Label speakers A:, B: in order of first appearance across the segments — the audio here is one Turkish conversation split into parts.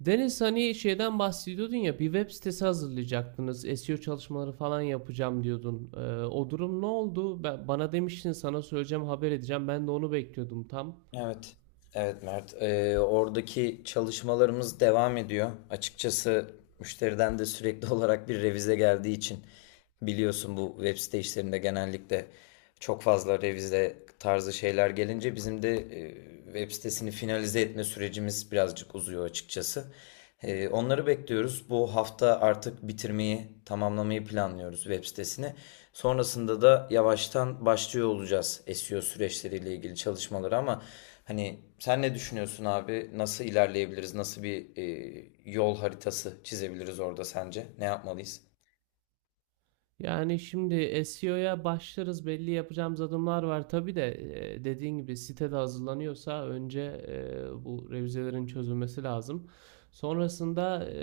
A: Deniz hani şeyden bahsediyordun ya, bir web sitesi hazırlayacaktınız. SEO çalışmaları falan yapacağım diyordun. O durum ne oldu? Bana demiştin sana söyleyeceğim, haber edeceğim. Ben de onu bekliyordum tam.
B: Evet. Evet Mert. Oradaki çalışmalarımız devam ediyor. Açıkçası müşteriden de sürekli olarak bir revize geldiği için biliyorsun bu web site işlerinde genellikle çok fazla revize tarzı şeyler gelince bizim de web sitesini finalize etme sürecimiz birazcık uzuyor açıkçası. Onları bekliyoruz. Bu hafta artık bitirmeyi, tamamlamayı planlıyoruz web sitesini. Sonrasında da yavaştan başlıyor olacağız SEO süreçleriyle ilgili çalışmaları ama hani sen ne düşünüyorsun abi? Nasıl ilerleyebiliriz? Nasıl bir yol haritası çizebiliriz orada sence? Ne yapmalıyız?
A: Yani şimdi SEO'ya başlarız, belli yapacağımız adımlar var. Tabii de dediğin gibi sitede hazırlanıyorsa önce bu revizelerin çözülmesi lazım. Sonrasında e,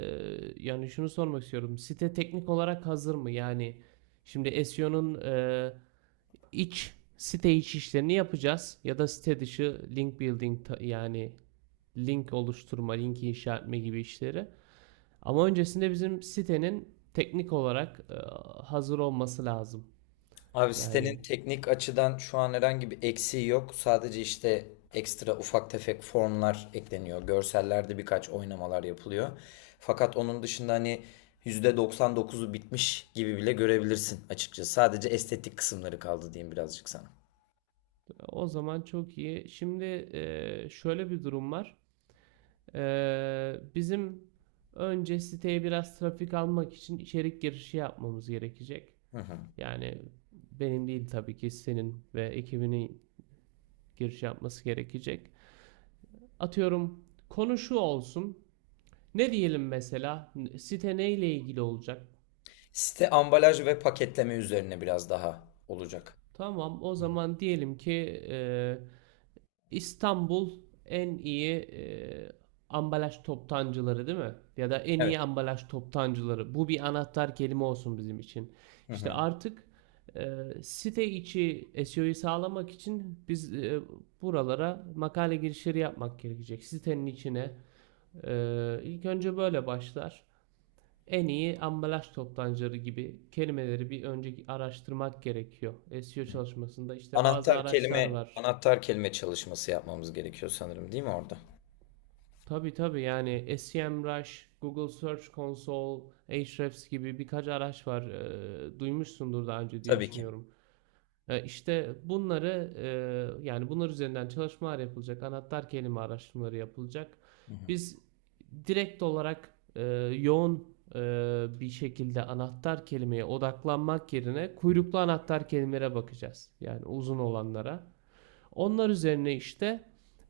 A: Yani şunu sormak istiyorum. Site teknik olarak hazır mı? Yani şimdi iç içi işlerini yapacağız. Ya da site dışı link building, yani link oluşturma, link inşa etme gibi işleri. Ama öncesinde bizim sitenin teknik olarak hazır olması lazım.
B: Abi sitenin
A: Yani
B: teknik açıdan şu an herhangi bir eksiği yok. Sadece işte ekstra ufak tefek formlar ekleniyor. Görsellerde birkaç oynamalar yapılıyor. Fakat onun dışında hani %99'u bitmiş gibi bile görebilirsin açıkçası. Sadece estetik kısımları kaldı diyeyim birazcık sana.
A: o zaman çok iyi. Şöyle bir durum var. E, Bizim önce siteye biraz trafik almak için içerik girişi yapmamız gerekecek.
B: Hı hı.
A: Yani benim değil, tabii ki senin ve ekibinin giriş yapması gerekecek. Atıyorum konu şu olsun. Ne diyelim mesela? Site neyle ilgili olacak?
B: Site ambalaj ve paketleme üzerine biraz daha olacak.
A: Tamam, o zaman diyelim ki e, İstanbul en iyi ambalaj toptancıları, değil mi? Ya da en
B: Evet.
A: iyi ambalaj toptancıları. Bu bir anahtar kelime olsun bizim için.
B: Hı
A: İşte
B: hı.
A: artık e, site içi SEO'yu sağlamak için buralara makale girişleri yapmak gerekecek. Sitenin içine. İlk önce böyle başlar. En iyi ambalaj toptancıları gibi kelimeleri bir önceki araştırmak gerekiyor. SEO çalışmasında işte bazı
B: Anahtar
A: araçlar
B: kelime,
A: var.
B: anahtar kelime çalışması yapmamız gerekiyor sanırım, değil mi orada?
A: Tabi tabi, yani SEMrush, Google Search Console, Ahrefs gibi birkaç araç var. Duymuşsundur daha önce diye
B: Tabii ki.
A: düşünüyorum. İşte bunları, yani bunlar üzerinden çalışmalar yapılacak, anahtar kelime araştırmaları yapılacak.
B: Hı hı.
A: Biz direkt olarak yoğun bir şekilde anahtar kelimeye odaklanmak yerine kuyruklu anahtar kelimelere bakacağız. Yani uzun olanlara. Onlar üzerine işte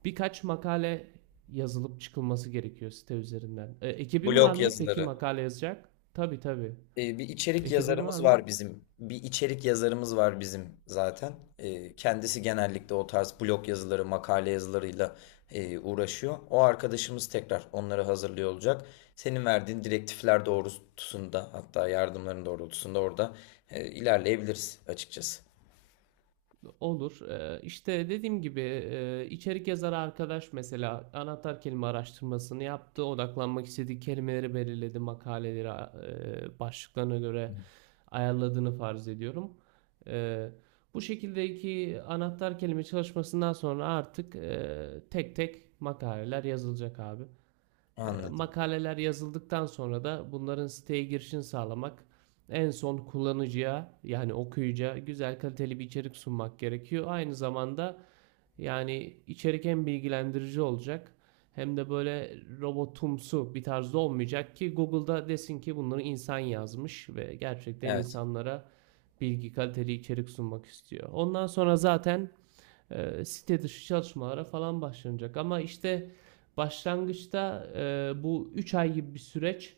A: birkaç makale yazılıp çıkılması gerekiyor site üzerinden. Ekibin var
B: Blog
A: mı peki
B: yazıları.
A: makale yazacak? Tabii tabii.
B: Bir içerik
A: Ekibin var
B: yazarımız
A: mı?
B: var bizim. Bir içerik yazarımız var bizim zaten. Kendisi genellikle o tarz blog yazıları, makale yazılarıyla uğraşıyor. O arkadaşımız tekrar onları hazırlıyor olacak. Senin verdiğin direktifler doğrultusunda hatta yardımların doğrultusunda orada ilerleyebiliriz açıkçası.
A: Olur. İşte dediğim gibi, içerik yazarı arkadaş mesela anahtar kelime araştırmasını yaptı. Odaklanmak istediği kelimeleri belirledi. Makaleleri başlıklarına göre ayarladığını farz ediyorum. Ee, Bu şekildeki anahtar kelime çalışmasından sonra artık tek tek makaleler yazılacak abi.
B: Anladım.
A: Makaleler yazıldıktan sonra da bunların siteye girişini sağlamak, en son kullanıcıya yani okuyucuya güzel, kaliteli bir içerik sunmak gerekiyor. Aynı zamanda yani içerik hem bilgilendirici olacak hem de böyle robotumsu bir tarzda olmayacak ki Google'da desin ki bunları insan yazmış ve gerçekten
B: Evet.
A: insanlara bilgi, kaliteli içerik sunmak istiyor. Ondan sonra zaten site dışı çalışmalara falan başlanacak. Ama işte başlangıçta bu 3 ay gibi bir süreç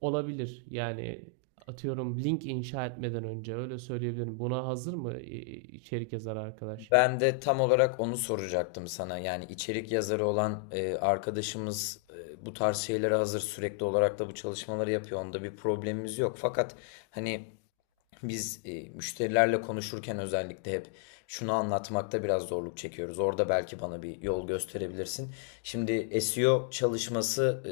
A: olabilir. Yani atıyorum, link inşa etmeden önce öyle söyleyebilirim. Buna hazır mı içerik yazarı arkadaş?
B: Ben de tam olarak onu soracaktım sana. Yani içerik yazarı olan arkadaşımız bu tarz şeylere hazır sürekli olarak da bu çalışmaları yapıyor. Onda bir problemimiz yok. Fakat hani biz müşterilerle konuşurken özellikle hep şunu anlatmakta biraz zorluk çekiyoruz. Orada belki bana bir yol gösterebilirsin. Şimdi SEO çalışması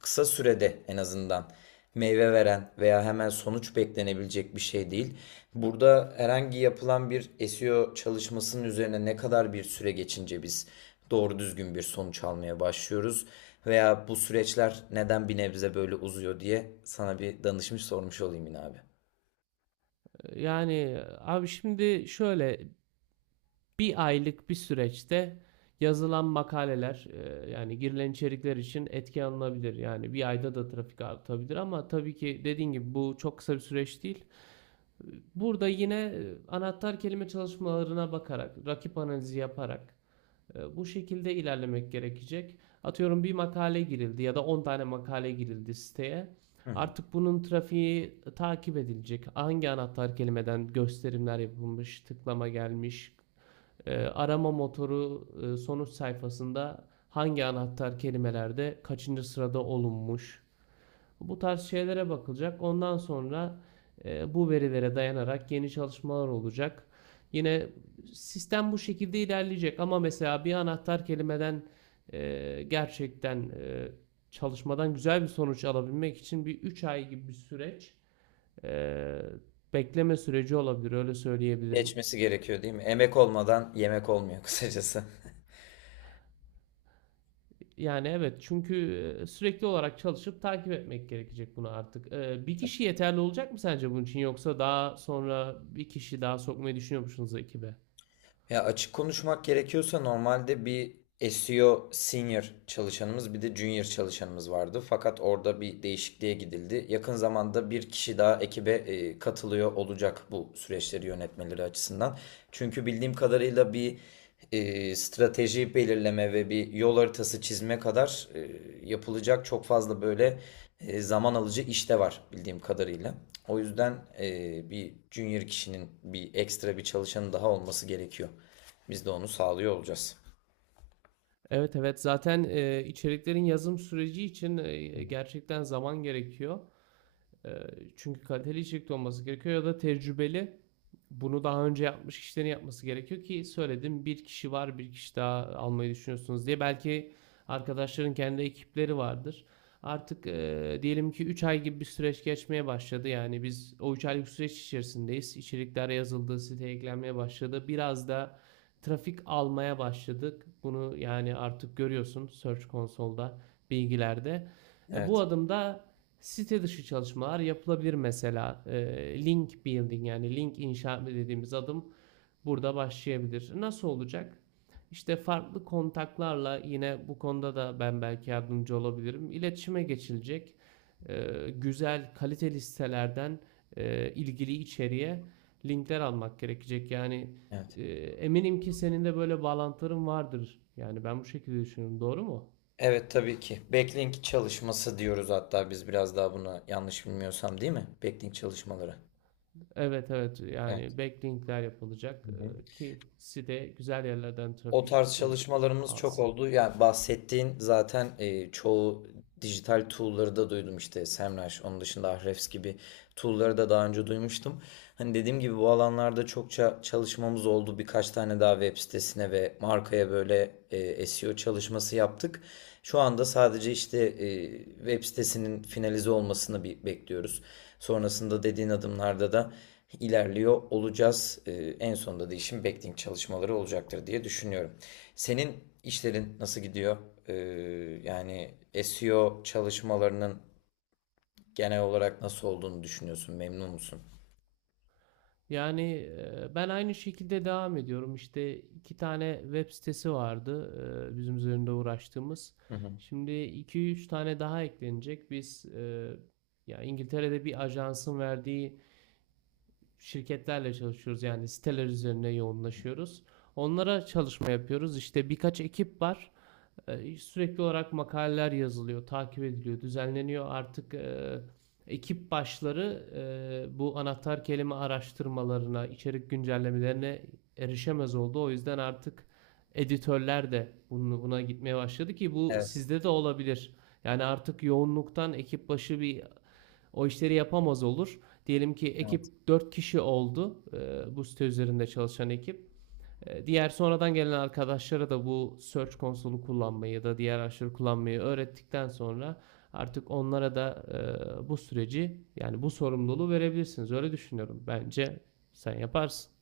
B: kısa sürede en azından meyve veren veya hemen sonuç beklenebilecek bir şey değil. Burada herhangi yapılan bir SEO çalışmasının üzerine ne kadar bir süre geçince biz doğru düzgün bir sonuç almaya başlıyoruz veya bu süreçler neden bir nebze böyle uzuyor diye sana bir danışmış sormuş olayım yine abi.
A: Yani abi şimdi şöyle, bir aylık bir süreçte yazılan makaleler, yani girilen içerikler için etki alınabilir. Yani bir ayda da trafik artabilir ama tabii ki dediğin gibi bu çok kısa bir süreç değil. Burada yine anahtar kelime çalışmalarına bakarak, rakip analizi yaparak, bu şekilde ilerlemek gerekecek. Atıyorum bir makale girildi ya da 10 tane makale girildi siteye.
B: Hı hı.
A: Artık bunun trafiği takip edilecek. Hangi anahtar kelimeden gösterimler yapılmış, tıklama gelmiş, arama motoru sonuç sayfasında hangi anahtar kelimelerde kaçıncı sırada olunmuş, bu tarz şeylere bakılacak. Ondan sonra bu verilere dayanarak yeni çalışmalar olacak. Yine sistem bu şekilde ilerleyecek ama mesela bir anahtar kelimeden gerçekten çalışmadan güzel bir sonuç alabilmek için bir 3 ay gibi bir süreç e, bekleme süreci olabilir, öyle söyleyebilirim.
B: Geçmesi gerekiyor değil mi? Emek olmadan yemek olmuyor kısacası.
A: Yani evet, çünkü sürekli olarak çalışıp takip etmek gerekecek bunu artık. Bir kişi yeterli olacak mı sence bunun için, yoksa daha sonra bir kişi daha sokmayı düşünüyor musunuz ekibe?
B: Ya açık konuşmak gerekiyorsa normalde bir SEO senior çalışanımız bir de junior çalışanımız vardı. Fakat orada bir değişikliğe gidildi. Yakın zamanda bir kişi daha ekibe katılıyor olacak bu süreçleri yönetmeleri açısından. Çünkü bildiğim kadarıyla bir strateji belirleme ve bir yol haritası çizme kadar yapılacak çok fazla böyle zaman alıcı iş de var bildiğim kadarıyla. O yüzden bir junior kişinin bir ekstra bir çalışanı daha olması gerekiyor. Biz de onu sağlıyor olacağız.
A: Evet evet, zaten içeriklerin yazım süreci için gerçekten zaman gerekiyor. E, Çünkü kaliteli içerik de olması gerekiyor ya da tecrübeli, bunu daha önce yapmış kişilerin yapması gerekiyor ki söyledim bir kişi var, bir kişi daha almayı düşünüyorsunuz diye. Belki arkadaşların kendi ekipleri vardır. Artık diyelim ki 3 ay gibi bir süreç geçmeye başladı. Yani biz o 3 aylık süreç içerisindeyiz. İçerikler yazıldı, siteye eklenmeye başladı. Biraz da trafik almaya başladık. Bunu yani artık görüyorsun Search Console'da, bilgilerde. Bu
B: Evet,
A: adımda site dışı çalışmalar yapılabilir mesela. Link building, yani link inşa dediğimiz adım burada başlayabilir. Nasıl olacak? İşte farklı kontaklarla, yine bu konuda da ben belki yardımcı olabilirim, İletişime geçilecek. Ee, Güzel, kaliteli sitelerden ilgili içeriğe linkler almak gerekecek. Yani
B: evet.
A: eminim ki senin de böyle bağlantıların vardır. Yani ben bu şekilde düşünüyorum. Doğru mu?
B: Evet tabii ki. Backlink çalışması diyoruz hatta biz biraz daha buna yanlış bilmiyorsam değil mi? Backlink çalışmaları.
A: Evet evet,
B: Evet.
A: yani backlinkler yapılacak
B: Hı hı.
A: ki site güzel yerlerden
B: O
A: trafik
B: tarz çalışmalarımız çok
A: alsın.
B: oldu. Yani bahsettiğin zaten çoğu dijital tool'ları da duydum işte Semrush, onun dışında Ahrefs gibi tool'ları da daha önce duymuştum. Hani dediğim gibi bu alanlarda çokça çalışmamız oldu. Birkaç tane daha web sitesine ve markaya böyle SEO çalışması yaptık. Şu anda sadece işte web sitesinin finalize olmasını bir bekliyoruz. Sonrasında dediğin adımlarda da ilerliyor olacağız. En sonunda da işin backlink çalışmaları olacaktır diye düşünüyorum. Senin işlerin nasıl gidiyor? Ee, yani SEO çalışmalarının genel olarak nasıl olduğunu düşünüyorsun? Memnun musun?
A: Yani ben aynı şekilde devam ediyorum. İşte iki tane web sitesi vardı bizim üzerinde uğraştığımız.
B: Hı hı.
A: Şimdi iki üç tane daha eklenecek. Ya İngiltere'de bir ajansın verdiği şirketlerle çalışıyoruz. Yani siteler üzerine yoğunlaşıyoruz. Onlara çalışma yapıyoruz. İşte birkaç ekip var. Sürekli olarak makaleler yazılıyor, takip ediliyor, düzenleniyor. Artık ekip başları bu anahtar kelime araştırmalarına, içerik güncellemelerine erişemez oldu. O yüzden artık editörler de buna gitmeye başladı ki bu
B: Evet.
A: sizde de olabilir. Yani artık yoğunluktan ekip başı bir o işleri yapamaz olur. Diyelim ki
B: Evet.
A: ekip 4 kişi oldu. Bu site üzerinde çalışan ekip. Diğer sonradan gelen arkadaşlara da bu Search konsolu kullanmayı ya da diğer araçları kullanmayı öğrettikten sonra artık onlara da bu süreci, yani bu sorumluluğu verebilirsiniz. Öyle düşünüyorum. Bence sen yaparsın.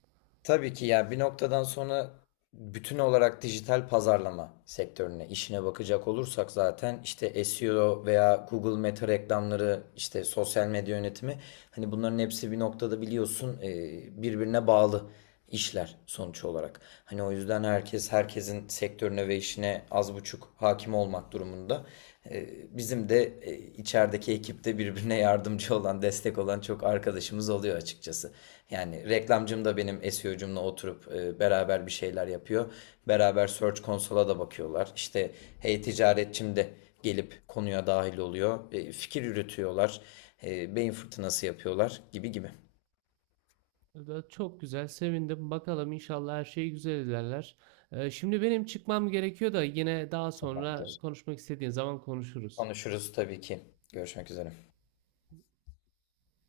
B: Tabii ki yani bir noktadan sonra bütün olarak dijital pazarlama sektörüne işine bakacak olursak zaten işte SEO veya Google Meta reklamları işte sosyal medya yönetimi hani bunların hepsi bir noktada biliyorsun birbirine bağlı işler sonuç olarak. Hani o yüzden herkes herkesin sektörüne ve işine az buçuk hakim olmak durumunda. Bizim de içerideki ekipte birbirine yardımcı olan, destek olan çok arkadaşımız oluyor açıkçası. Yani reklamcım da benim SEO'cumla oturup beraber bir şeyler yapıyor. Beraber Search Console'a da bakıyorlar. İşte hey ticaretçim de gelip konuya dahil oluyor. Fikir üretiyorlar. Beyin fırtınası yapıyorlar gibi gibi.
A: Da çok güzel, sevindim. Bakalım, inşallah her şey güzel ilerler. Şimdi benim çıkmam gerekiyor da, yine daha sonra
B: Tamamdır.
A: konuşmak istediğin zaman konuşuruz.
B: Konuşuruz tabii ki. Görüşmek üzere.